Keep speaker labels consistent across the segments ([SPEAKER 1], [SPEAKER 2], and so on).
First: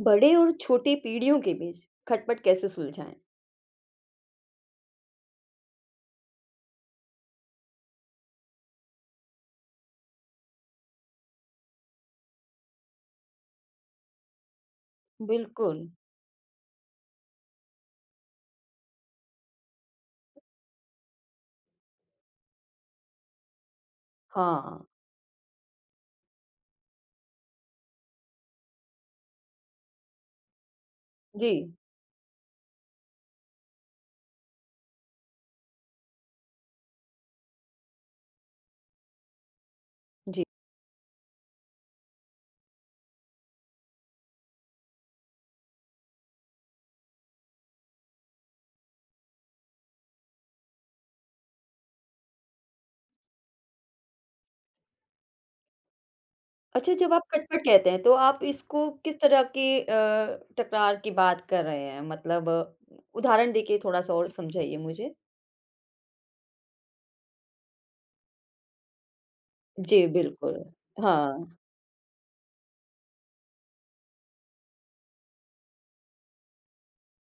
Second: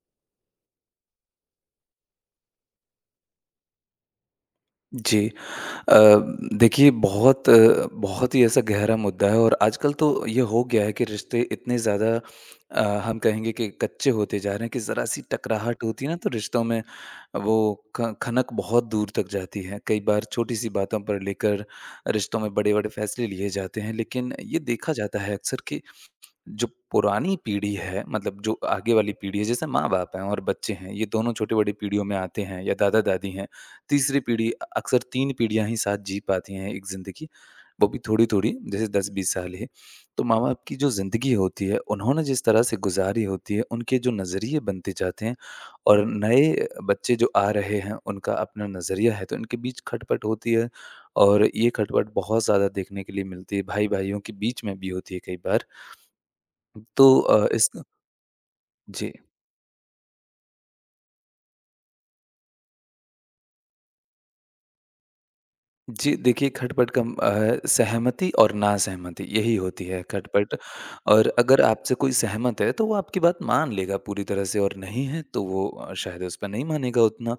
[SPEAKER 1] बड़े और छोटे पीढ़ियों के बीच खटपट कैसे सुलझाएँ?
[SPEAKER 2] जी। अ, देखिए बहुत बहुत ही ऐसा गहरा मुद्दा है और आजकल तो ये हो गया है कि रिश्ते इतने ज़्यादा हम कहेंगे कि कच्चे होते जा रहे हैं कि ज़रा-सी टकराहट
[SPEAKER 1] बिल्कुल।
[SPEAKER 2] होती है ना तो रिश्तों में वो ख खनक बहुत दूर तक जाती है। कई बार छोटी-सी बातों पर लेकर रिश्तों में बड़े-बड़े फैसले लिए जाते हैं। लेकिन ये
[SPEAKER 1] हाँ।
[SPEAKER 2] देखा जाता है अक्सर कि जो पुरानी पीढ़ी है मतलब जो आगे वाली पीढ़ी है जैसे माँ-बाप हैं और बच्चे हैं, ये दोनों छोटी-बड़ी
[SPEAKER 1] जी,
[SPEAKER 2] पीढ़ियों में आते हैं या दादा-दादी हैं। तीसरी पीढ़ी अक्सर 3 पीढ़ियाँ ही साथ जी पाती हैं एक ज़िंदगी, वो भी थोड़ी-थोड़ी जैसे 10-20 साल ही। तो
[SPEAKER 1] जी।
[SPEAKER 2] माँ-बाप की जो ज़िंदगी होती है, उन्होंने जिस तरह से गुज़ारी होती है, उनके जो नज़रिए बनते जाते हैं और नए बच्चे जो आ रहे हैं, उनका अपना नज़रिया है, तो इनके बीच खटपट होती है और ये खटपट बहुत ज़्यादा देखने के लिए मिलती है, भाई-भाइयों के बीच में भी होती है कई बार।
[SPEAKER 1] अच्छा,
[SPEAKER 2] तो
[SPEAKER 1] जब आप
[SPEAKER 2] अ,
[SPEAKER 1] खटपट
[SPEAKER 2] इस
[SPEAKER 1] कहते हैं तो आप इसको
[SPEAKER 2] जी।
[SPEAKER 1] किस तरह के तकरार की बात कर रहे हैं? उदाहरण देके थोड़ा-सा और समझाइए मुझे।
[SPEAKER 2] जी, देखिए खटपट का है सहमति और नासहमति यही होती है
[SPEAKER 1] जी,
[SPEAKER 2] खटपट
[SPEAKER 1] बिल्कुल।
[SPEAKER 2] और
[SPEAKER 1] हाँ,
[SPEAKER 2] अगर आपसे कोई सहमत है तो वो आपकी बात मान लेगा पूरी तरह से और नहीं है तो वो शायद उस पे नहीं मानेगा उतना।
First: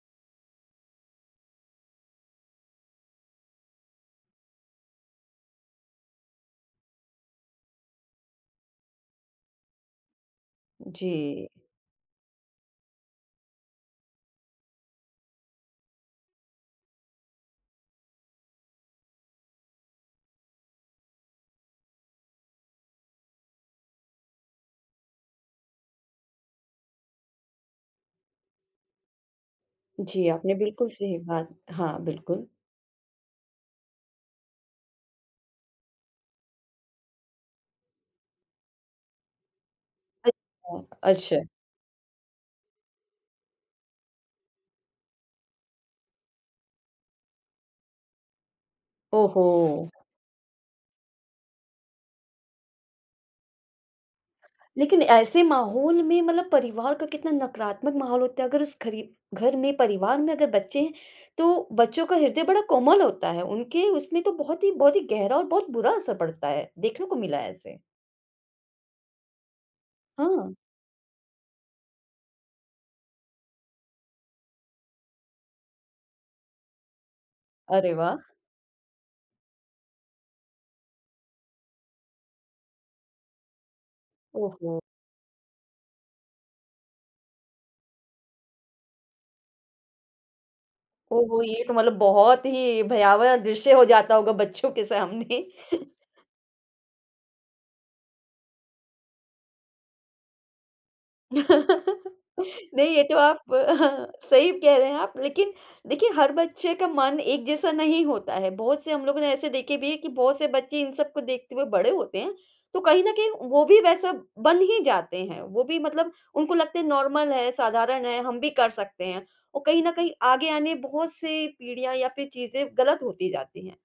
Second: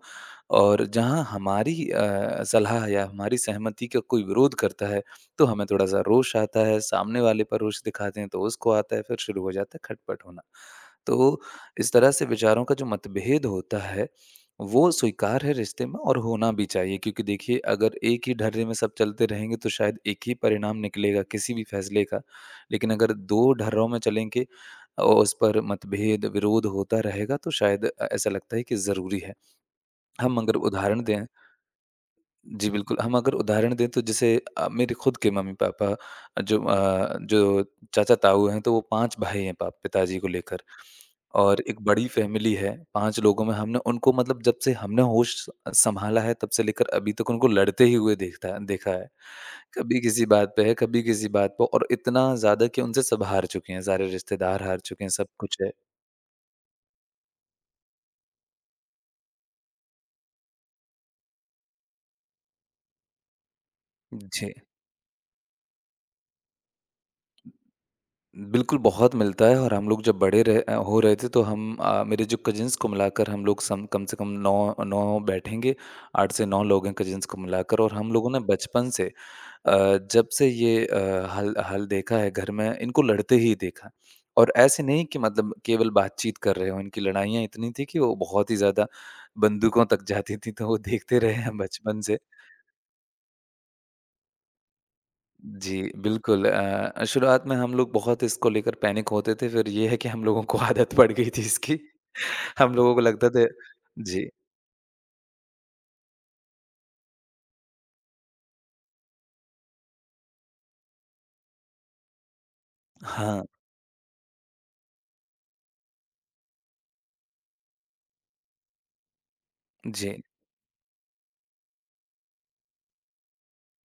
[SPEAKER 2] और जहाँ हमारी सलाह या हमारी सहमति का कोई विरोध करता है तो हमें थोड़ा-सा रोष आता है, सामने वाले पर रोष दिखाते हैं तो उसको आता है फिर शुरू हो जाता है खटपट होना।
[SPEAKER 1] जी।
[SPEAKER 2] तो इस तरह से विचारों का जो मतभेद होता है वो स्वीकार है रिश्ते में और होना भी चाहिए क्योंकि देखिए अगर एक ही ढर्रे में सब चलते रहेंगे तो शायद एक ही परिणाम निकलेगा किसी भी फैसले का। लेकिन अगर 2 ढर्रों में चलेंगे और उस पर मतभेद, विरोध होता रहेगा तो शायद ऐसा लगता है कि ज़रूरी है।
[SPEAKER 1] जी,
[SPEAKER 2] हम
[SPEAKER 1] आपने
[SPEAKER 2] अगर
[SPEAKER 1] बिल्कुल
[SPEAKER 2] उदाहरण
[SPEAKER 1] सही
[SPEAKER 2] दें
[SPEAKER 1] बात। हाँ, बिल्कुल।
[SPEAKER 2] जी, बिल्कुल। हम अगर उदाहरण दें तो जैसे मेरे खुद के मम्मी-पापा जो चाचा-ताऊ हैं तो वो 5 भाई हैं पा पिताजी को लेकर
[SPEAKER 1] अच्छा, अच्छा।
[SPEAKER 2] और एक बड़ी फैमिली है 5 लोगों में हमने उनको मतलब जब से हमने होश सँभाला है तब से लेकर अभी तक उनको लड़ते ही हुए देखता देखा है।
[SPEAKER 1] ओहो!
[SPEAKER 2] कभी किसी बात पे है, कभी किसी बात पे और इतना ज़्यादा कि उनसे सब हार चुके हैं, सारे रिश्तेदार हार
[SPEAKER 1] लेकिन
[SPEAKER 2] चुके हैं, सब
[SPEAKER 1] ऐसे
[SPEAKER 2] कुछ है।
[SPEAKER 1] माहौल में मतलब परिवार का कितना नकारात्मक माहौल होता है। अगर उस घरी घर में परिवार में अगर बच्चे हैं तो बच्चों का हृदय बड़ा कोमल होता है, उनके उसमें तो
[SPEAKER 2] जी।
[SPEAKER 1] बहुत ही गहरा और बहुत बुरा असर पड़ता है, देखने को मिला है ऐसे।
[SPEAKER 2] बिल्कुल, बहुत मिलता है और हम लोग जब
[SPEAKER 1] हाँ,
[SPEAKER 2] हो रहे थे तो मेरे जो कज़िन्स को मिलाकर हम लोग सम कम से कम 9 बैठेंगे, 8 से 9 लोग हैं कज़िन्स को मिलाकर और
[SPEAKER 1] अरे
[SPEAKER 2] हम
[SPEAKER 1] वाह!
[SPEAKER 2] लोगों ने बचपन से अ, जब से ये अ, हल हल देखा है घर में, इनको लड़ते ही देखा। और
[SPEAKER 1] ओहो!
[SPEAKER 2] ऐसे नहीं कि मतलब केवल बातचीत कर रहे हों, इनकी लड़ाइयाँ इतनी थी कि वो बहुत ही ज़्यादा बंदूकों तक जाती थी, तो वो देखते रहे
[SPEAKER 1] ओहो!
[SPEAKER 2] हैं
[SPEAKER 1] ये तो मतलब
[SPEAKER 2] बचपन से।
[SPEAKER 1] बहुत ही भयावह दृश्य हो जाता होगा बच्चों के सामने।
[SPEAKER 2] जी, बिल्कुल शुरुआत में हम लोग बहुत इसको लेकर पैनिक होते थे, फिर ये है कि हम लोगों को आदत पड़ गई थी इसकी। हम
[SPEAKER 1] नहीं,
[SPEAKER 2] लोगों को
[SPEAKER 1] ये तो
[SPEAKER 2] लगता
[SPEAKER 1] आप
[SPEAKER 2] था जी,
[SPEAKER 1] सही कह रहे हैं आप। लेकिन देखिए, हर बच्चे का मन एक जैसा नहीं होता है। बहुत से हम लोगों ने ऐसे देखे भी हैं कि बहुत से बच्चे इन सब को देखते हुए बड़े होते हैं, तो कहीं न कहीं
[SPEAKER 2] हाँ,
[SPEAKER 1] वो भी वैसा बन ही जाते हैं। वो भी मतलब उनको लगता है नॉर्मल है, साधारण है, हम भी कर सकते हैं। और कहीं न कहीं
[SPEAKER 2] जी।
[SPEAKER 1] आगे आने बहुत से पीढ़ियाँ या फिर चीज़ें गलत होती जाती हैं।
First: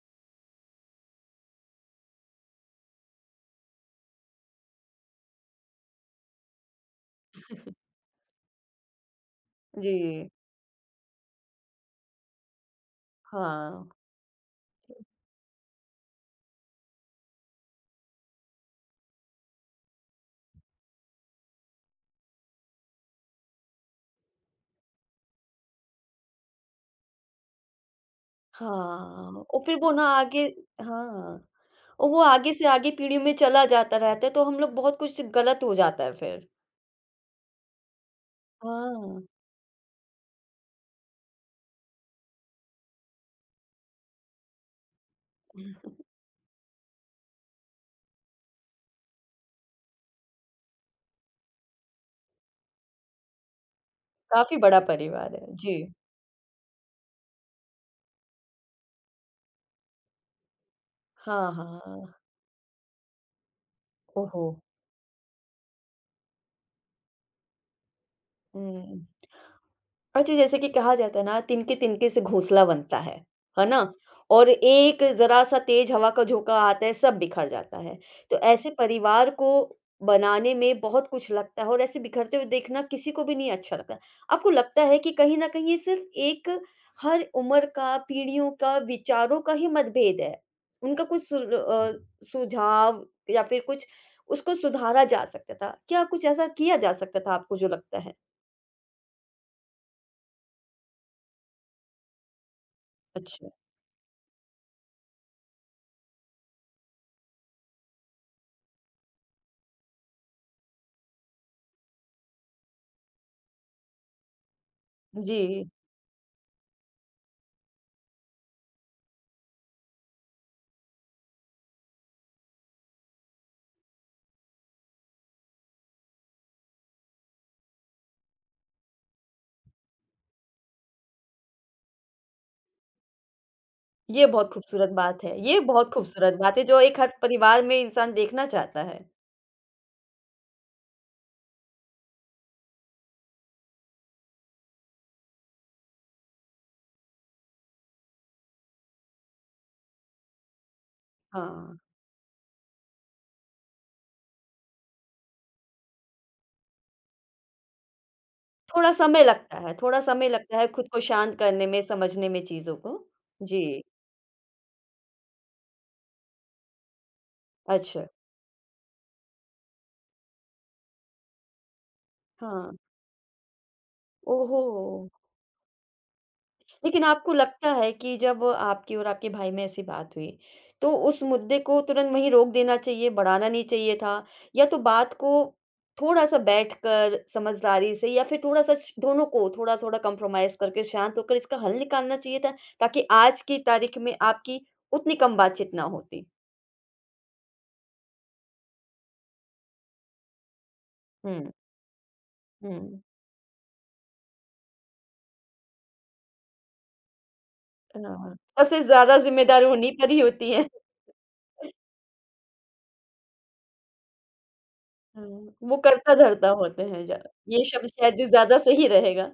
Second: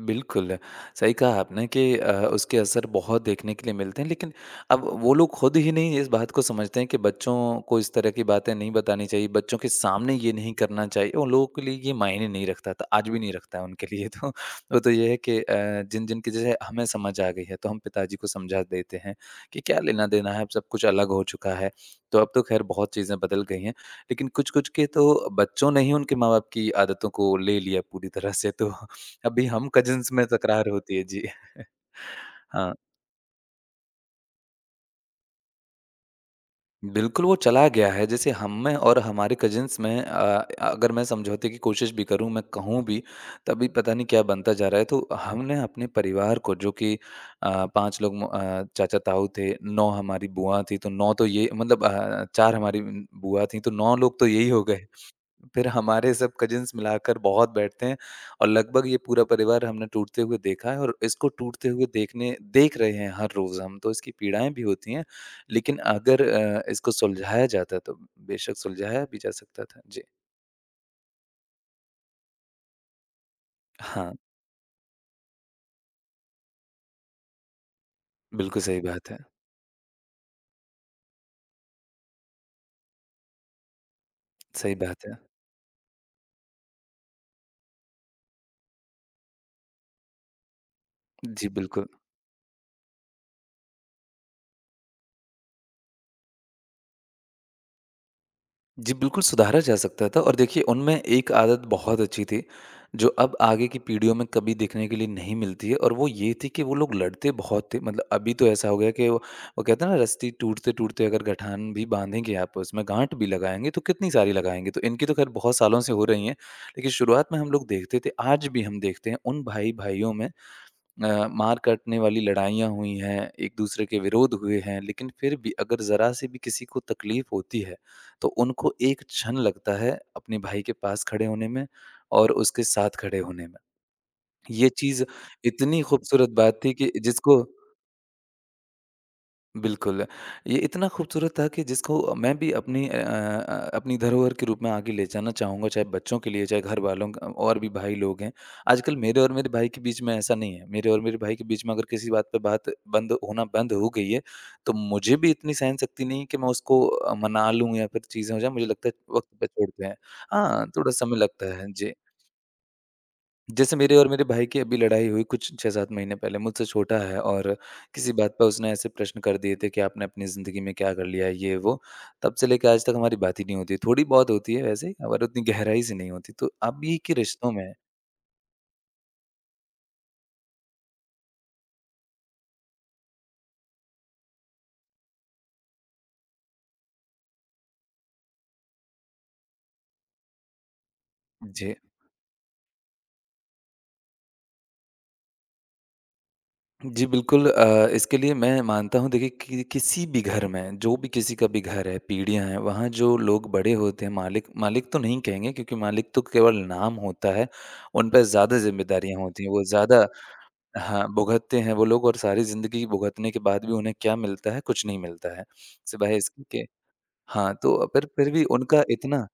[SPEAKER 2] बिल्कुल, सही कहा आपने कि उसके असर बहुत देखने के लिए मिलते हैं, लेकिन अब वो लोग खुद ही नहीं इस बात को समझते हैं कि बच्चों को इस तरह की बातें नहीं बतानी चाहिए, बच्चों के सामने
[SPEAKER 1] जी,
[SPEAKER 2] ये नहीं करना चाहिए, उन लोगों के लिए ये मायने नहीं रखता था, आज भी नहीं रखता है
[SPEAKER 1] हाँ।
[SPEAKER 2] उनके लिए तो। वो तो ये है कि जिन-जिन की जैसे हमें समझ आ गई है, तो हम पिताजी को समझा देते हैं कि क्या लेना-देना है, अब सब कुछ अलग हो चुका है, तो अब तो खैर बहुत चीज़ें बदल गई हैं। लेकिन कुछ-कुछ के तो बच्चों ने ही उनके माँ-बाप की आदतों को ले लिया पूरी तरह से तो
[SPEAKER 1] हाँ,
[SPEAKER 2] अभी
[SPEAKER 1] और
[SPEAKER 2] हम
[SPEAKER 1] फिर वो ना
[SPEAKER 2] कज़िन्स में
[SPEAKER 1] आगे।
[SPEAKER 2] तकरार होती है, जी।
[SPEAKER 1] हाँ, और वो आगे से
[SPEAKER 2] हाँ,
[SPEAKER 1] आगे पीढ़ी में चला जाता रहता है, तो हम लोग बहुत कुछ गलत हो जाता है फिर।
[SPEAKER 2] बिल्कुल वो चला गया है, जैसे हम में और
[SPEAKER 1] हाँ,
[SPEAKER 2] हमारे कज़िन्स में अगर मैं समझौते की कोशिश भी करूँ, मैं कहूँ भी, तभी पता नहीं क्या बनता जा रहा है। तो हमने अपने परिवार को जो कि 5 चाचा-ताऊ थे, 9 हमारी बुआ थी, तो 9 तो ये मतलब 4 हमारी बुआ थीं, तो 9 लोग तो यही
[SPEAKER 1] काफ़ी
[SPEAKER 2] हो
[SPEAKER 1] बड़ा
[SPEAKER 2] गए।
[SPEAKER 1] परिवार है।
[SPEAKER 2] फिर
[SPEAKER 1] जी।
[SPEAKER 2] हमारे सब कजिन्स मिलाकर बहुत बैठते हैं और लगभग ये पूरा परिवार हमने टूटते हुए देखा है और इसको
[SPEAKER 1] हाँ,
[SPEAKER 2] टूटते हुए
[SPEAKER 1] हाँ।
[SPEAKER 2] देख रहे हैं हर रोज़ हम, तो इसकी
[SPEAKER 1] ओहो!
[SPEAKER 2] पीड़ाएँ भी होती हैं। लेकिन अगर इसको सुलझाया जाता तो बेशक सुलझाया
[SPEAKER 1] हुँ।
[SPEAKER 2] भी जा सकता था। जी।
[SPEAKER 1] और जी जैसे कि कहा जाता है ना, तिनके-तिनके से घोंसला बनता है ना?
[SPEAKER 2] हाँ,
[SPEAKER 1] और एक ज़रा-सा तेज़ हवा का झोंका आता है, सब बिखर जाता है। तो
[SPEAKER 2] बिल्कुल
[SPEAKER 1] ऐसे
[SPEAKER 2] सही बात है।
[SPEAKER 1] परिवार को बनाने में बहुत कुछ लगता है और ऐसे बिखरते हुए देखना किसी को भी नहीं अच्छा लगता। आपको
[SPEAKER 2] सही
[SPEAKER 1] लगता है
[SPEAKER 2] बात
[SPEAKER 1] कि
[SPEAKER 2] है।
[SPEAKER 1] कहीं न कहीं ये सिर्फ़ एक हर उम्र का, पीढ़ियों का, विचारों का ही मतभेद है। उनका कुछ
[SPEAKER 2] जी, बिल्कुल।
[SPEAKER 1] सुझाव या फिर कुछ उसको सुधारा जा सकता था। क्या कुछ ऐसा किया जा सकता था आपको जो लगता है?
[SPEAKER 2] जी, बिल्कुल सुधारा जा सकता था और देखिए उनमें एक आदत बहुत अच्छी थी, जो अब
[SPEAKER 1] अच्छा।
[SPEAKER 2] आगे की पीढ़ियों में कभी देखने के लिए नहीं मिलती है और वो ये थी कि वो लोग लड़ते बहुत थे। मतलब अभी तो ऐसा हो गया कि वो कहते हैं ना रस्सी टूटते-टूटते अगर गठान भी बाँधेंगे आप उसमें गाँठ भी लगाएँगे तो कितनी सारी लगाएँगे। तो इनकी तो ख़ैर
[SPEAKER 1] जी।
[SPEAKER 2] बहुत सालों से हो रही हैं, लेकिन शुरुआत में हम लोग देखते थे, आज भी हम देखते हैं उन भाई-भाइयों में मार काटने वाली लड़ाइयाँ हुई हैं, एक दूसरे के विरोध हुए हैं, लेकिन फिर भी अगर ज़रा से भी किसी को तकलीफ़ होती है, तो उनको एक क्षण लगता है अपने भाई के पास खड़े होने में और उसके साथ खड़े होने में।
[SPEAKER 1] ये बहुत
[SPEAKER 2] ये
[SPEAKER 1] खूबसूरत
[SPEAKER 2] चीज़
[SPEAKER 1] बात है, ये
[SPEAKER 2] इतनी
[SPEAKER 1] बहुत हुँ।
[SPEAKER 2] खूबसूरत
[SPEAKER 1] खूबसूरत बात
[SPEAKER 2] बात
[SPEAKER 1] है
[SPEAKER 2] थी
[SPEAKER 1] जो
[SPEAKER 2] कि
[SPEAKER 1] एक हर
[SPEAKER 2] जिसको
[SPEAKER 1] परिवार में इंसान देखना चाहता है।
[SPEAKER 2] बिल्कुल, ये इतना खूबसूरत था कि जिसको मैं भी अपनी अपनी धरोहर के रूप में आगे ले जाना चाहूँगा, चाहे बच्चों के लिए, चाहे घरवालों क और भी भाई लोग हैं। आजकल मेरे और मेरे भाई के बीच में ऐसा नहीं है, मेरे और मेरे भाई के बीच में
[SPEAKER 1] हाँ,
[SPEAKER 2] अगर किसी बात पे बात बंद होना बंद हो गई है, तो मुझे भी इतनी सहनशक्ति नहीं है कि मैं उसको मना लूँ या फिर चीज़ें हो जाएँ, मुझे लगता
[SPEAKER 1] थोड़ा
[SPEAKER 2] है
[SPEAKER 1] समय
[SPEAKER 2] वक़्त पे
[SPEAKER 1] लगता है,
[SPEAKER 2] छोड़ते हैं।
[SPEAKER 1] थोड़ा समय लगता
[SPEAKER 2] हाँ,
[SPEAKER 1] है खुद
[SPEAKER 2] थोड़ा
[SPEAKER 1] को
[SPEAKER 2] समय
[SPEAKER 1] शांत
[SPEAKER 2] लगता
[SPEAKER 1] करने
[SPEAKER 2] है।
[SPEAKER 1] में,
[SPEAKER 2] जी।
[SPEAKER 1] समझने में चीज़ों को।
[SPEAKER 2] जैसे
[SPEAKER 1] जी,
[SPEAKER 2] मेरे और मेरे भाई की अभी लड़ाई हुई कुछ 6-7 महीने पहले, मुझसे छोटा है और
[SPEAKER 1] अच्छा,
[SPEAKER 2] किसी बात पे उसने ऐसे प्रश्न कर दिए थे कि आपने अपनी ज़िंदगी में क्या कर लिया है, ये वो। तब से लेके
[SPEAKER 1] हाँ,
[SPEAKER 2] आज तक हमारी बात ही नहीं होती है, थोड़ी बहुत होती है
[SPEAKER 1] ओहो!
[SPEAKER 2] वैसे और उतनी गहराई से नहीं होती। तो अभी
[SPEAKER 1] लेकिन
[SPEAKER 2] के
[SPEAKER 1] आपको
[SPEAKER 2] रिश्तों
[SPEAKER 1] लगता
[SPEAKER 2] में
[SPEAKER 1] है कि जब आपकी और आपके भाई में ऐसी बात हुई, तो उस मुद्दे को तुरंत वहीं रोक देना चाहिए, बढ़ाना नहीं चाहिए था? या तो बात को थोड़ा-सा बैठकर समझदारी से या फिर थोड़ा-सा श दोनों को थोड़ा-थोड़ा कॉम्प्रोमाइज़ करके शांत होकर इसका
[SPEAKER 2] जी,
[SPEAKER 1] हल निकालना चाहिए था, ताकि आज की तारीख में आपकी उतनी कम बातचीत ना होती?
[SPEAKER 2] जी बिल्कुल इसके लिए मैं मानता हूँ देखिए कि किसी भी घर में, जो भी किसी का
[SPEAKER 1] हुँ,
[SPEAKER 2] भी घर है, पीढ़ियाँ हैं, वहाँ
[SPEAKER 1] हुँ।
[SPEAKER 2] जो लोग बड़े होते हैं मालिक मालिक तो नहीं कहेंगे क्योंकि मालिक तो केवल नाम होता है, उन पे
[SPEAKER 1] हाँ,
[SPEAKER 2] ज़्यादा
[SPEAKER 1] सबसे ज़्यादा
[SPEAKER 2] ज़िम्मेदारियाँ होती हैं, वो
[SPEAKER 1] ज़िम्मेदार उन्हीं
[SPEAKER 2] ज़्यादा
[SPEAKER 1] पर ही होती है।
[SPEAKER 2] हाँ, भुगतते हैं वो लोग और सारी ज़िंदगी भुगतने के बाद भी उन्हें क्या मिलता है? कुछ नहीं मिलता है,
[SPEAKER 1] हाँ, वो
[SPEAKER 2] सिवाय इसके
[SPEAKER 1] कर्ता-धर्ता
[SPEAKER 2] कि
[SPEAKER 1] होते हैं ज़्यादा।
[SPEAKER 2] हाँ,
[SPEAKER 1] ये
[SPEAKER 2] तो
[SPEAKER 1] शब्द
[SPEAKER 2] पर
[SPEAKER 1] शायद
[SPEAKER 2] फिर भी
[SPEAKER 1] ज़्यादा
[SPEAKER 2] उनका
[SPEAKER 1] सही
[SPEAKER 2] इतना
[SPEAKER 1] रहेगा।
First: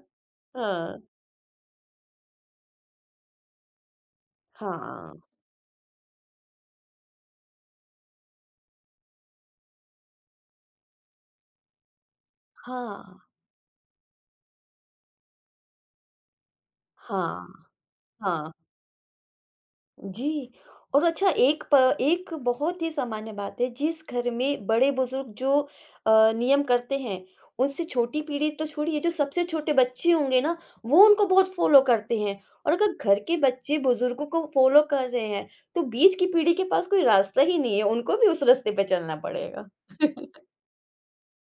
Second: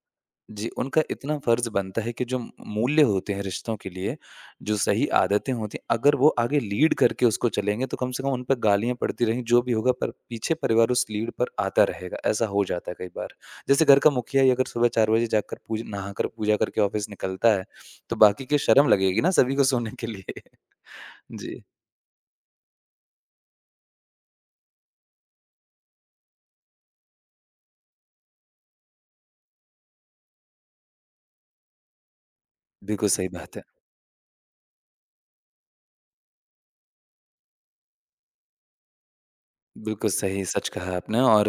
[SPEAKER 2] जी,
[SPEAKER 1] हाँ,
[SPEAKER 2] उनका इतना फ़र्ज़ बनता है कि जो मूल्य होते हैं रिश्तों के लिए, जो सही
[SPEAKER 1] हाँ।
[SPEAKER 2] आदतें होती हैं, अगर वो आगे लीड करके उसको चलेंगे तो कम से कम उन पे गालियाँ पड़ती रहेंगी, जो भी होगा पर पीछे परिवार उस लीड पर आता रहेगा, ऐसा हो जाता है कई
[SPEAKER 1] हाँ,
[SPEAKER 2] बार। जैसे घर का मुखिया ही अगर सुबह 4 बजे जाकर पूज नहाकर पूजा करके ऑफ़िस
[SPEAKER 1] हाँ,
[SPEAKER 2] निकलता है, तो बाकी
[SPEAKER 1] हाँ।
[SPEAKER 2] के शर्म लगेगी ना सभी को सोने के लिए।
[SPEAKER 1] जी, और अच्छा
[SPEAKER 2] जी।
[SPEAKER 1] एक बहुत ही सामान्य बात है। जिस घर में बड़े-बुज़ुर्ग जो नियम करते हैं, उनसे छोटी पीढ़ी तो छोड़िए, जो सबसे छोटे बच्चे होंगे ना, वो उनको बहुत फ़ॉलो करते हैं और अगर
[SPEAKER 2] बिल्कुल
[SPEAKER 1] घर
[SPEAKER 2] सही
[SPEAKER 1] के
[SPEAKER 2] बात है।
[SPEAKER 1] बच्चे बुज़ुर्गों को फ़ॉलो कर रहे हैं, तो बीच की पीढ़ी के पास कोई रास्ता ही नहीं है, उनको भी उस रास्ते पे चलना पड़ेगा।
[SPEAKER 2] बिल्कुल सही, सच कहा आपने और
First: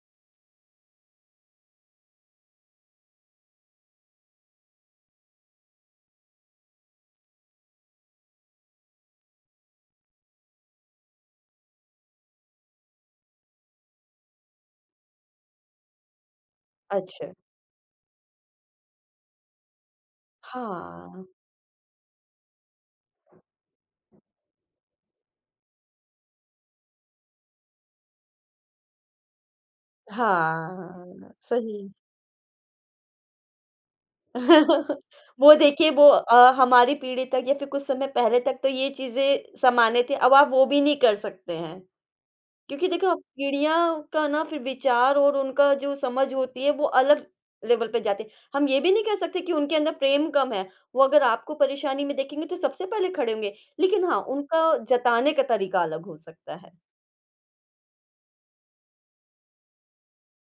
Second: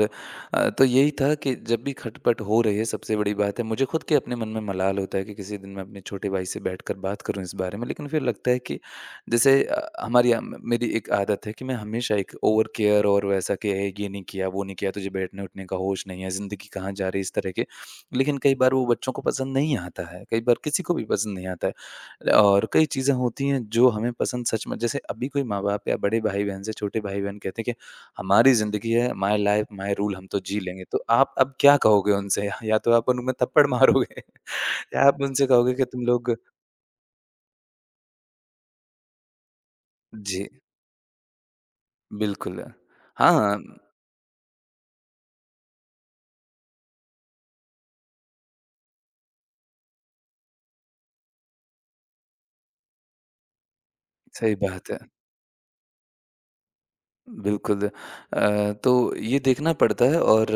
[SPEAKER 2] तो यही था कि जब भी खटपट हो रही है सबसे बड़ी बात है मुझे खुद के अपने मन में मलाल होता है कि किसी दिन मैं अपने छोटे भाई से बैठकर बात करूँ इस बारे में। लेकिन फिर लगता है कि जैसे मेरी एक आदत है कि मैं हमेशा एक ओवर केयर और वैसा कि "ए, ये नहीं किया, वो नहीं किया, तुझे बैठने-उठने का होश नहीं है, ज़िंदगी कहाँ जा रही है?"
[SPEAKER 1] अच्छा।
[SPEAKER 2] इस तरह के। लेकिन कई बार वो बच्चों को पसंद नहीं आता है, कई बार किसी को भी
[SPEAKER 1] हाँ,
[SPEAKER 2] पसंद नहीं आता है और कई चीज़ें होती हैं जो हमें पसंद सच में जैसे अभी कोई माँ-बाप या बड़े भाई-बहन से छोटे भाई-बहन कहते हैं कि हमारी ज़िंदगी है, माय लाइफ माय रूल हम तो जी लेंगे। तो
[SPEAKER 1] हाँ,
[SPEAKER 2] आप अब क्या
[SPEAKER 1] सही।
[SPEAKER 2] कहोगे उनसे? या तो आप उनमें थप्पड़ मारोगे या आप उनसे
[SPEAKER 1] वो
[SPEAKER 2] कहोगे कि
[SPEAKER 1] देखिए,
[SPEAKER 2] तुम
[SPEAKER 1] वो
[SPEAKER 2] लोग
[SPEAKER 1] हमारी पीढ़ी तक या फिर कुछ समय पहले तक तो ये चीज़ें सामान्य थी, अब
[SPEAKER 2] जी,
[SPEAKER 1] आप वो भी नहीं कर सकते हैं।
[SPEAKER 2] बिल्कुल।
[SPEAKER 1] क्योंकि देखो, अब
[SPEAKER 2] हाँ,
[SPEAKER 1] पीढ़ियाँ का ना फिर विचार और उनका जो समझ होती है वो अलग लेवल पे जाती है। हम ये भी नहीं कह सकते कि उनके अंदर प्रेम कम है, वो अगर आपको परेशानी में देखेंगे तो सबसे पहले खड़े होंगे, लेकिन हाँ,
[SPEAKER 2] सही
[SPEAKER 1] उनका
[SPEAKER 2] बात है।
[SPEAKER 1] जताने का तरीका अलग हो सकता है।
[SPEAKER 2] बिल्कुल। अ, तो ये देखना पड़ता है और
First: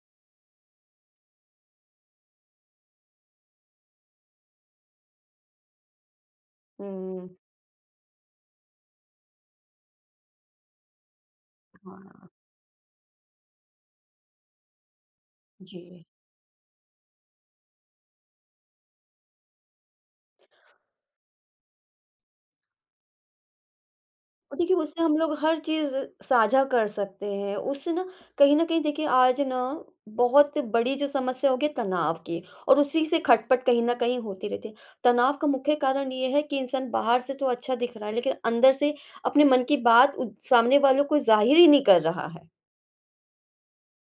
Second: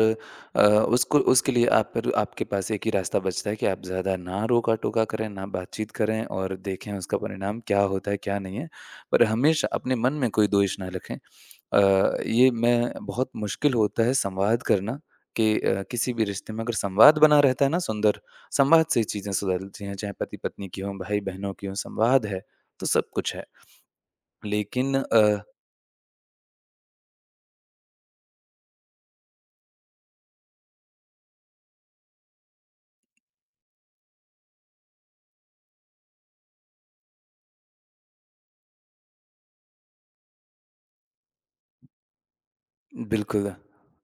[SPEAKER 2] उसको उसके लिए आप पर आपके पास एक ही रास्ता बचता है कि आप ज़्यादा ना रोका-टोका करें, ना बातचीत करें और देखें उसका
[SPEAKER 1] हुँ,
[SPEAKER 2] परिणाम क्या होता है, क्या नहीं है। पर हमेशा अपने मन में कोई दोष ना रखें।
[SPEAKER 1] हाँ,
[SPEAKER 2] ये मैं बहुत मुश्किल होता है संवाद करना कि
[SPEAKER 1] जी।
[SPEAKER 2] किसी भी रिश्ते में अगर संवाद बना रहता है ना सुंदर, संवाद से चीज़ें सुधरती हैं, चाहे पति-पत्नी की हों, भाई-बहनों की हों, संवाद है, तो सब कुछ है।
[SPEAKER 1] और देखिए,
[SPEAKER 2] लेकिन
[SPEAKER 1] उससे हम लोग हर चीज़ साझा कर सकते हैं। उससे ना कहीं न कहीं देखिए, आज ना बहुत बड़ी जो समस्या हो गई तनाव की और उसी से खटपट कहीं न कहीं होती रहती है। तनाव का मुख्य कारण ये है कि इंसान बाहर से तो अच्छा दिख रहा है लेकिन अंदर से अपने मन की बात उ सामने वालों को ज़ाहिर ही नहीं कर रहा है।
[SPEAKER 2] बिल्कुल।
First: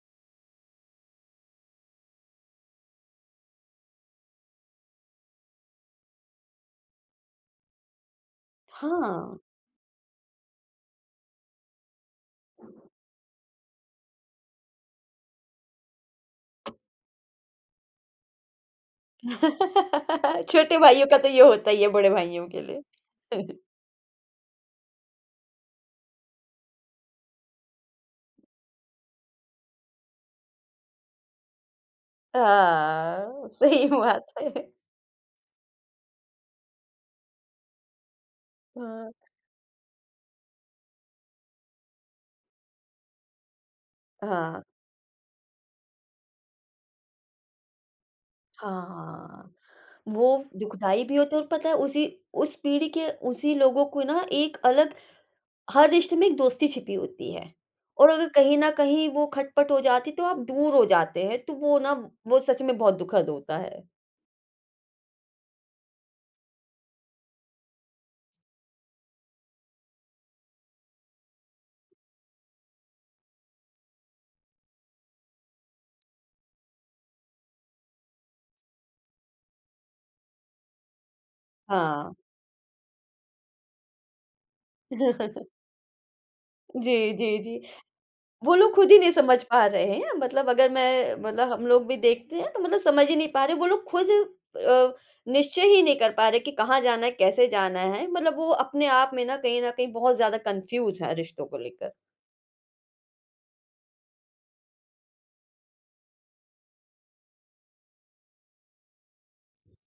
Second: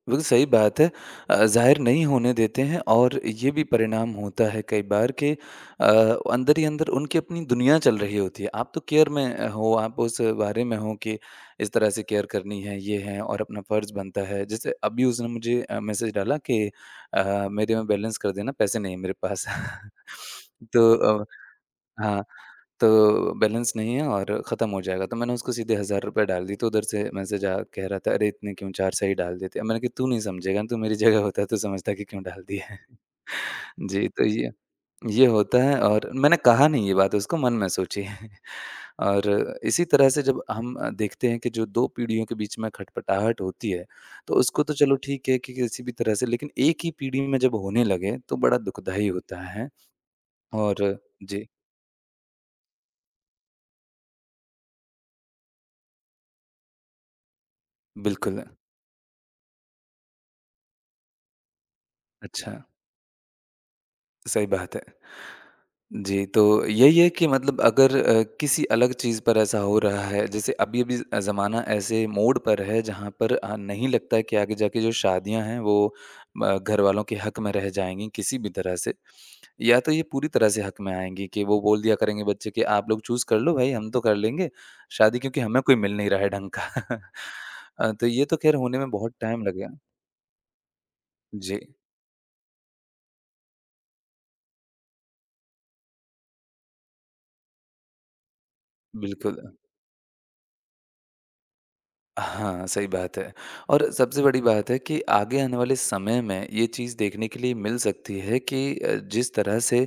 [SPEAKER 2] बिल्कुल सही बात है। ज़ाहिर नहीं होने देते हैं और ये भी परिणाम होता है कई बार कि अंदर ही अंदर उनकी अपनी दुनिया चल रही होती है। आप तो केयर में
[SPEAKER 1] हाँ।
[SPEAKER 2] हो, आप उस बारे में हो कि इस तरह से केयर करनी है, ये है और अपना फ़र्ज़ बनता है। जैसे अभी उसने मुझे मैसेज डाला कि मेरे में बैलेंस कर देना, पैसे नहीं है मेरे पास।
[SPEAKER 1] छोटे
[SPEAKER 2] तो
[SPEAKER 1] भाइयों का
[SPEAKER 2] अ
[SPEAKER 1] तो ये होता ही है बड़े
[SPEAKER 2] हाँ,
[SPEAKER 1] भाइयों के लिए।
[SPEAKER 2] तो बैलेंस नहीं है और ख़त्म हो जाएगा, तो मैंने उसको सीधे ₹1000 डाल दी, तो उधर से मैसेज आ कह रहा था, "अरे! इतने क्यों 400 ही डाल देते।" अब मैंने कहा, "तू नहीं समझेगा, तू मेरी जगह होता तो समझता कि क्यों डाल दिए हैं।"
[SPEAKER 1] हाँ, सही
[SPEAKER 2] जी, तो
[SPEAKER 1] बात
[SPEAKER 2] ये
[SPEAKER 1] है।
[SPEAKER 2] ये होता है और मैंने कहा नहीं ये बात उसको, मन में सोची है।
[SPEAKER 1] हाँ,
[SPEAKER 2] और इसी तरह से जब हम देखते हैं कि जो 2 पीढ़ियों के बीच में खटपटाहट होती है, तो
[SPEAKER 1] हाँ।
[SPEAKER 2] उसको तो चलो ठीक है कि किसी भी तरह से लेकिन एक ही पीढ़ी में जब होने लगे, तो बड़ा दुखदाई होता
[SPEAKER 1] हाँ,
[SPEAKER 2] है।
[SPEAKER 1] वो
[SPEAKER 2] और
[SPEAKER 1] दुखदाई भी होता है
[SPEAKER 2] जी,
[SPEAKER 1] और पता है उसी उस पीढ़ी के उसी लोगों को ना एक अलग हर रिश्ते में एक दोस्ती छिपी होती है और अगर
[SPEAKER 2] बिल्कुल।
[SPEAKER 1] कहीं न कहीं वो खटपट हो जाती तो आप दूर हो जाते हैं, तो वो ना वो
[SPEAKER 2] अच्छा।
[SPEAKER 1] सच में बहुत दुखद होता है।
[SPEAKER 2] सही बात है। जी, तो यही है कि मतलब अगर किसी अलग चीज़ पर ऐसा हो रहा है, जैसे अभी-अभी ज़ ज़माना ऐसे मोड़ पर है जहाँ पर नहीं लगता है कि आगे जाके जो शादियाँ हैं वो घरवालों के हक में रह जाएँगी किसी भी तरह से। या तो ये पूरी तरह से हक में आएँगी कि वो बोल दिया
[SPEAKER 1] हाँ।
[SPEAKER 2] करेंगे बच्चे कि आप लोग चूज़ कर लो भाई हम तो कर लेंगे, शादी क्योंकि हमें कोई मिल नहीं रहा है ढंग का।
[SPEAKER 1] जी, जी, जी।
[SPEAKER 2] तो ये तो ख़ैर
[SPEAKER 1] वो लोग
[SPEAKER 2] होने में
[SPEAKER 1] खुद ही नहीं
[SPEAKER 2] बहुत
[SPEAKER 1] समझ
[SPEAKER 2] टाइम
[SPEAKER 1] पा
[SPEAKER 2] लगेगा।
[SPEAKER 1] रहे हैं। मतलब अगर मैं मतलब
[SPEAKER 2] जी,
[SPEAKER 1] हम लोग भी देखते हैं तो मतलब समझ ही नहीं पा रहे वो लोग खुद अ, निश्चय ही नहीं कर पा रहे कि कहाँ जाना है, कैसे जाना है। मतलब वो अपने आप में ना
[SPEAKER 2] बिल्कुल।
[SPEAKER 1] कहीं न कहीं बहुत ज़्यादा कन्फ्यूज़ है रिश्तों को लेकर।
[SPEAKER 2] हाँ, सही बात है। और सबसे बड़ी बात है कि आगे आने वाले समय में ये चीज़ देखने के लिए मिल सकती है कि जिस तरह से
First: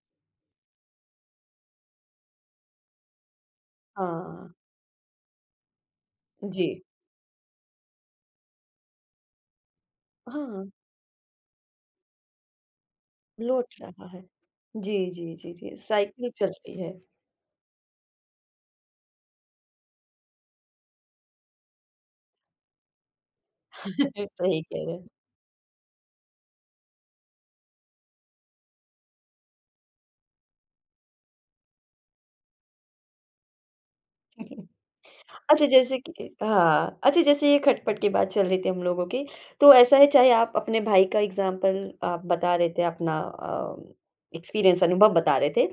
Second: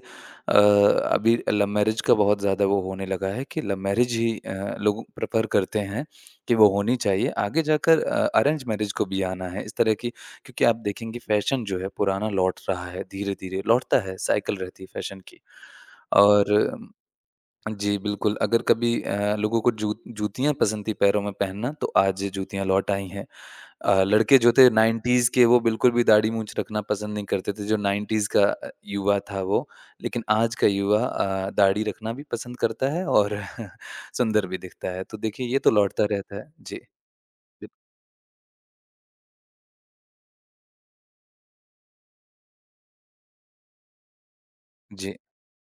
[SPEAKER 2] अ, अभी लव मैरिज का बहुत ज़्यादा वो होने लगा है कि लव मैरिज ही
[SPEAKER 1] हाँ,
[SPEAKER 2] लोग प्रेफ़र करते हैं कि वो
[SPEAKER 1] जी।
[SPEAKER 2] होनी चाहिए। आगे जाकर अरेंज मैरिज को भी आना है इस तरह की क्योंकि
[SPEAKER 1] हाँ,
[SPEAKER 2] आप देखेंगे फ़ैशन जो है पुराना लौट रहा है, धीरे-धीरे
[SPEAKER 1] लौट
[SPEAKER 2] लौटता
[SPEAKER 1] रहा
[SPEAKER 2] है,
[SPEAKER 1] है।
[SPEAKER 2] साइकिल रहती है
[SPEAKER 1] जी,
[SPEAKER 2] फ़ैशन
[SPEAKER 1] जी,
[SPEAKER 2] की।
[SPEAKER 1] जी, जी, साइकिल चल
[SPEAKER 2] और
[SPEAKER 1] रही है।
[SPEAKER 2] जी, बिल्कुल, अगर कभी लोगों को जू जूतियाँ पसंद थी पैरों में पहनना, तो आज जूतियाँ लौट आई हैं। लड़के जो
[SPEAKER 1] सही
[SPEAKER 2] थे
[SPEAKER 1] कह रहे
[SPEAKER 2] 90s के वो बिल्कुल भी दाढ़ी-मूँछ रखना पसंद नहीं करते थे, जो 90s का युवा था वो। लेकिन आज का युवा दाढ़ी रखना भी पसंद करता है और सुंदर भी
[SPEAKER 1] हैं।
[SPEAKER 2] दिखता है। तो देखिए, ये
[SPEAKER 1] अच्छा
[SPEAKER 2] तो
[SPEAKER 1] जैसे
[SPEAKER 2] लौटता रहता
[SPEAKER 1] कि
[SPEAKER 2] है। जी,
[SPEAKER 1] हाँ, अच्छा जैसे ये
[SPEAKER 2] बिल
[SPEAKER 1] खटपट की बात चल रही थी हम लोगों की, तो ऐसा है चाहे आप अपने भाई का एग्ज़ाम्पल आप बता रहे थे अपना एक्सपीरियंस, अनुभव
[SPEAKER 2] जी,
[SPEAKER 1] बता रहे थे।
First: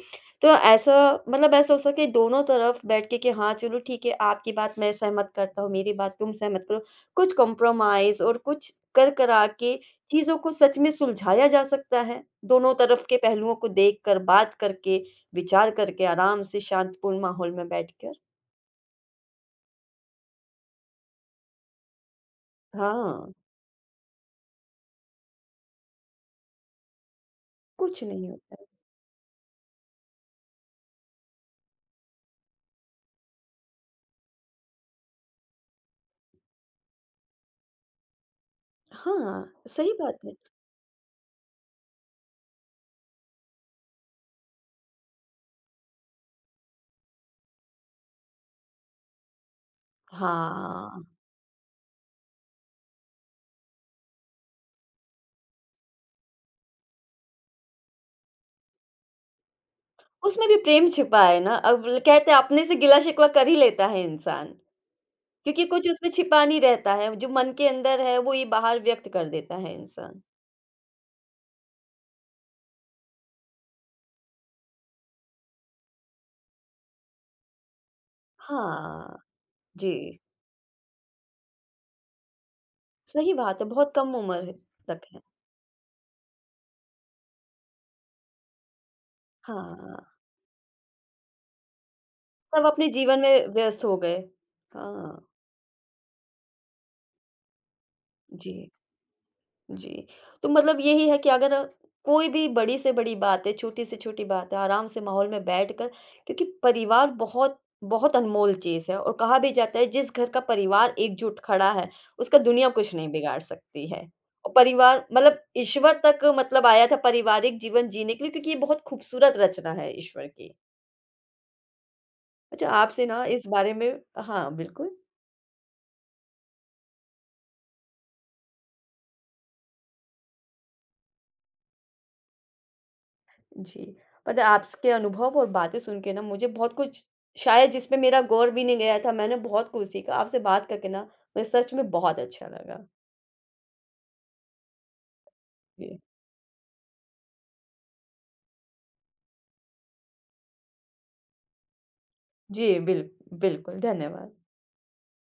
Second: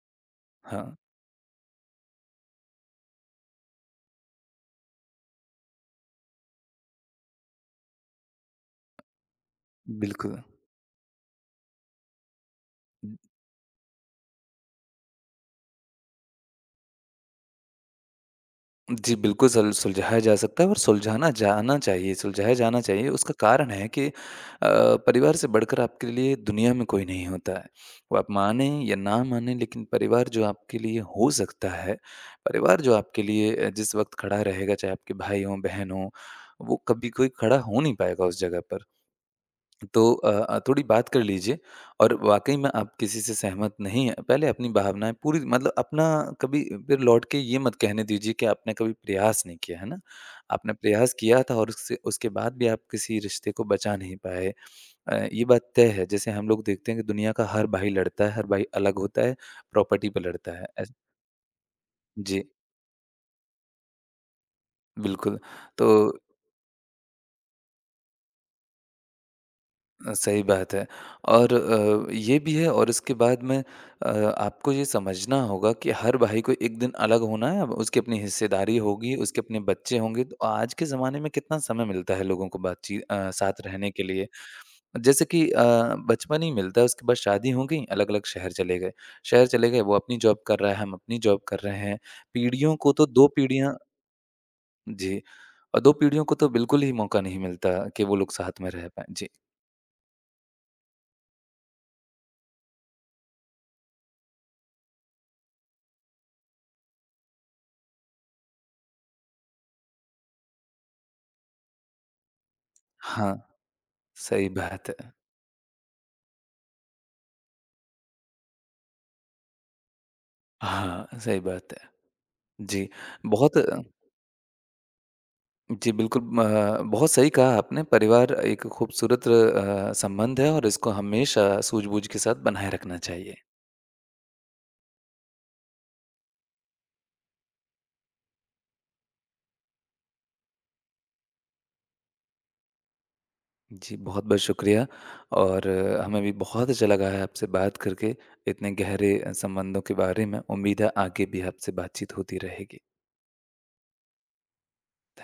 [SPEAKER 1] तो
[SPEAKER 2] हाँ,
[SPEAKER 1] ऐसा मतलब ऐसा हो सकता है दोनों तरफ बैठ के कि हाँ, चलो ठीक है, आपकी बात मैं सहमत करता हूँ, मेरी बात तुम सहमत करो। कुछ कॉम्प्रोमाइज़ और कुछ कर-करा के चीज़ों
[SPEAKER 2] बिल्कुल।
[SPEAKER 1] को सच में सुलझाया जा सकता है। दोनों तरफ के पहलुओं को देखकर, बात करके, विचार करके, आराम से शांतिपूर्ण माहौल में बैठकर।
[SPEAKER 2] जी, बिल्कुल सल सुलझाया जा सकता है और सुलझाना जाना चाहिए सुलझाया जाना चाहिए।
[SPEAKER 1] हाँ।
[SPEAKER 2] उसका कारण है कि परिवार से बढ़कर आपके लिए दुनिया में कोई नहीं होता है।
[SPEAKER 1] कुछ
[SPEAKER 2] वो आप
[SPEAKER 1] नहीं होता
[SPEAKER 2] माने
[SPEAKER 1] है।
[SPEAKER 2] या ना माने लेकिन परिवार जो आपके लिए हो सकता है, परिवार जो आपके लिए जिस वक़्त खड़ा रहेगा चाहे आपके भाई हों, बहन हों, वो कभी कोई खड़ा हो नहीं पाएगा उस जगह पर।
[SPEAKER 1] हाँ, सही
[SPEAKER 2] तो
[SPEAKER 1] बात है।
[SPEAKER 2] थोड़ी बात कर लीजिए और वाक़ई में आप किसी से सहमत नहीं हैं, पहले अपनी भावनाएँ पूरी मतलब अपना कभी फिर लौट के ये मत कहने दीजिए कि आपने कभी प्रयास नहीं किया, है ना? आपने
[SPEAKER 1] हाँ,
[SPEAKER 2] प्रयास किया था और उससे उसके बाद भी आप किसी रिश्ते को बचा नहीं पाए। ये बात तय है, जैसे हम लोग देखते हैं कि दुनिया का हर भाई लड़ता है, हर भाई अलग होता है, प्रॉपर्टी पे
[SPEAKER 1] उसमें भी
[SPEAKER 2] लड़ता है।
[SPEAKER 1] प्रेम
[SPEAKER 2] ऐस
[SPEAKER 1] छिपा है ना, अब ल कहते हैं
[SPEAKER 2] जी,
[SPEAKER 1] अपने से गिला-शिकवा कर ही लेता है इंसान,
[SPEAKER 2] बिल्कुल।
[SPEAKER 1] क्योंकि
[SPEAKER 2] तो
[SPEAKER 1] कुछ उसमें छिपा नहीं रहता है, जो मन के अंदर है वो ये बाहर व्यक्त कर देता है इंसान।
[SPEAKER 2] सही बात है और ये भी है और इसके बाद में आपको ये समझना होगा कि हर भाई को एक दिन अलग होना है, अब उसकी अपनी हिस्सेदारी होगी,
[SPEAKER 1] हाँ,
[SPEAKER 2] उसके अपने बच्चे
[SPEAKER 1] जी,
[SPEAKER 2] होंगे, तो आज के ज़माने में कितना समय मिलता है लोगों को बातचीत
[SPEAKER 1] सही
[SPEAKER 2] साथ
[SPEAKER 1] बात है,
[SPEAKER 2] रहने
[SPEAKER 1] बहुत
[SPEAKER 2] के
[SPEAKER 1] कम
[SPEAKER 2] लिए।
[SPEAKER 1] उम्र है तक है।
[SPEAKER 2] जैसे कि बचपन ही मिलता है, उसके बाद शादी हो गई, अलग-अलग शहर चले गए। शहर चले गए,
[SPEAKER 1] हाँ,
[SPEAKER 2] वो अपनी जॉब कर रहा है, हम अपनी जॉब कर रहे हैं।
[SPEAKER 1] सब
[SPEAKER 2] पीढ़ियों
[SPEAKER 1] अपने
[SPEAKER 2] को तो
[SPEAKER 1] जीवन
[SPEAKER 2] 2
[SPEAKER 1] में
[SPEAKER 2] पीढ़ियाँ
[SPEAKER 1] व्यस्त हो गए।
[SPEAKER 2] जी,
[SPEAKER 1] हाँ,
[SPEAKER 2] और 2 पीढ़ियों को तो बिल्कुल ही मौका नहीं मिलता कि वो लोग
[SPEAKER 1] जी।
[SPEAKER 2] साथ में रह पाएँ। जी,
[SPEAKER 1] जी। तो मतलब यही है कि अगर कोई भी बड़ी से बड़ी बात है, छोटी से छोटी बात है, आराम से माहौल में बैठकर क्योंकि परिवार बहुत बहुत अनमोल चीज़ है और कहा भी जाता है जिस घर का परिवार एकजुट खड़ा है, उसका दुनिया कुछ नहीं
[SPEAKER 2] हाँ।
[SPEAKER 1] बिगाड़ सकती है।
[SPEAKER 2] सही
[SPEAKER 1] और
[SPEAKER 2] बात
[SPEAKER 1] परिवार
[SPEAKER 2] है।
[SPEAKER 1] मतलब ईश्वर तक मतलब आया था पारिवारिक जीवन जीने के लिए क्योंकि ये बहुत खूबसूरत रचना है ईश्वर की।
[SPEAKER 2] हाँ, सही बात है।
[SPEAKER 1] अच्छा,
[SPEAKER 2] जी,
[SPEAKER 1] आपसे ना इस
[SPEAKER 2] बहुत
[SPEAKER 1] बारे में। हाँ, बिल्कुल।
[SPEAKER 2] जी, बिल्कुल म बहुत सही कहा आपने, परिवार एक खूबसूरत संबंध है और इसको हमेशा सूझबूझ के साथ बनाए रखना चाहिए।
[SPEAKER 1] जी। पता है, आपके अनुभव और बातें सुन के ना मुझे बहुत कुछ शायद जिसमें मेरा गौर भी नहीं गया था, मैंने बहुत कुछ सीखा। आपसे बात करके ना मुझे सच में बहुत अच्छा लगा।
[SPEAKER 2] जी, बहुत-बहुत शुक्रिया और
[SPEAKER 1] जी,
[SPEAKER 2] हमें भी बहुत अच्छा लगा है आपसे बात करके, इतने गहरे संबंधों के बारे में। उम्मीद है आगे भी आपसे बातचीत होती
[SPEAKER 1] जी
[SPEAKER 2] रहेगी।
[SPEAKER 1] बिल बिल्कुल, धन्यवाद।
[SPEAKER 2] धन्य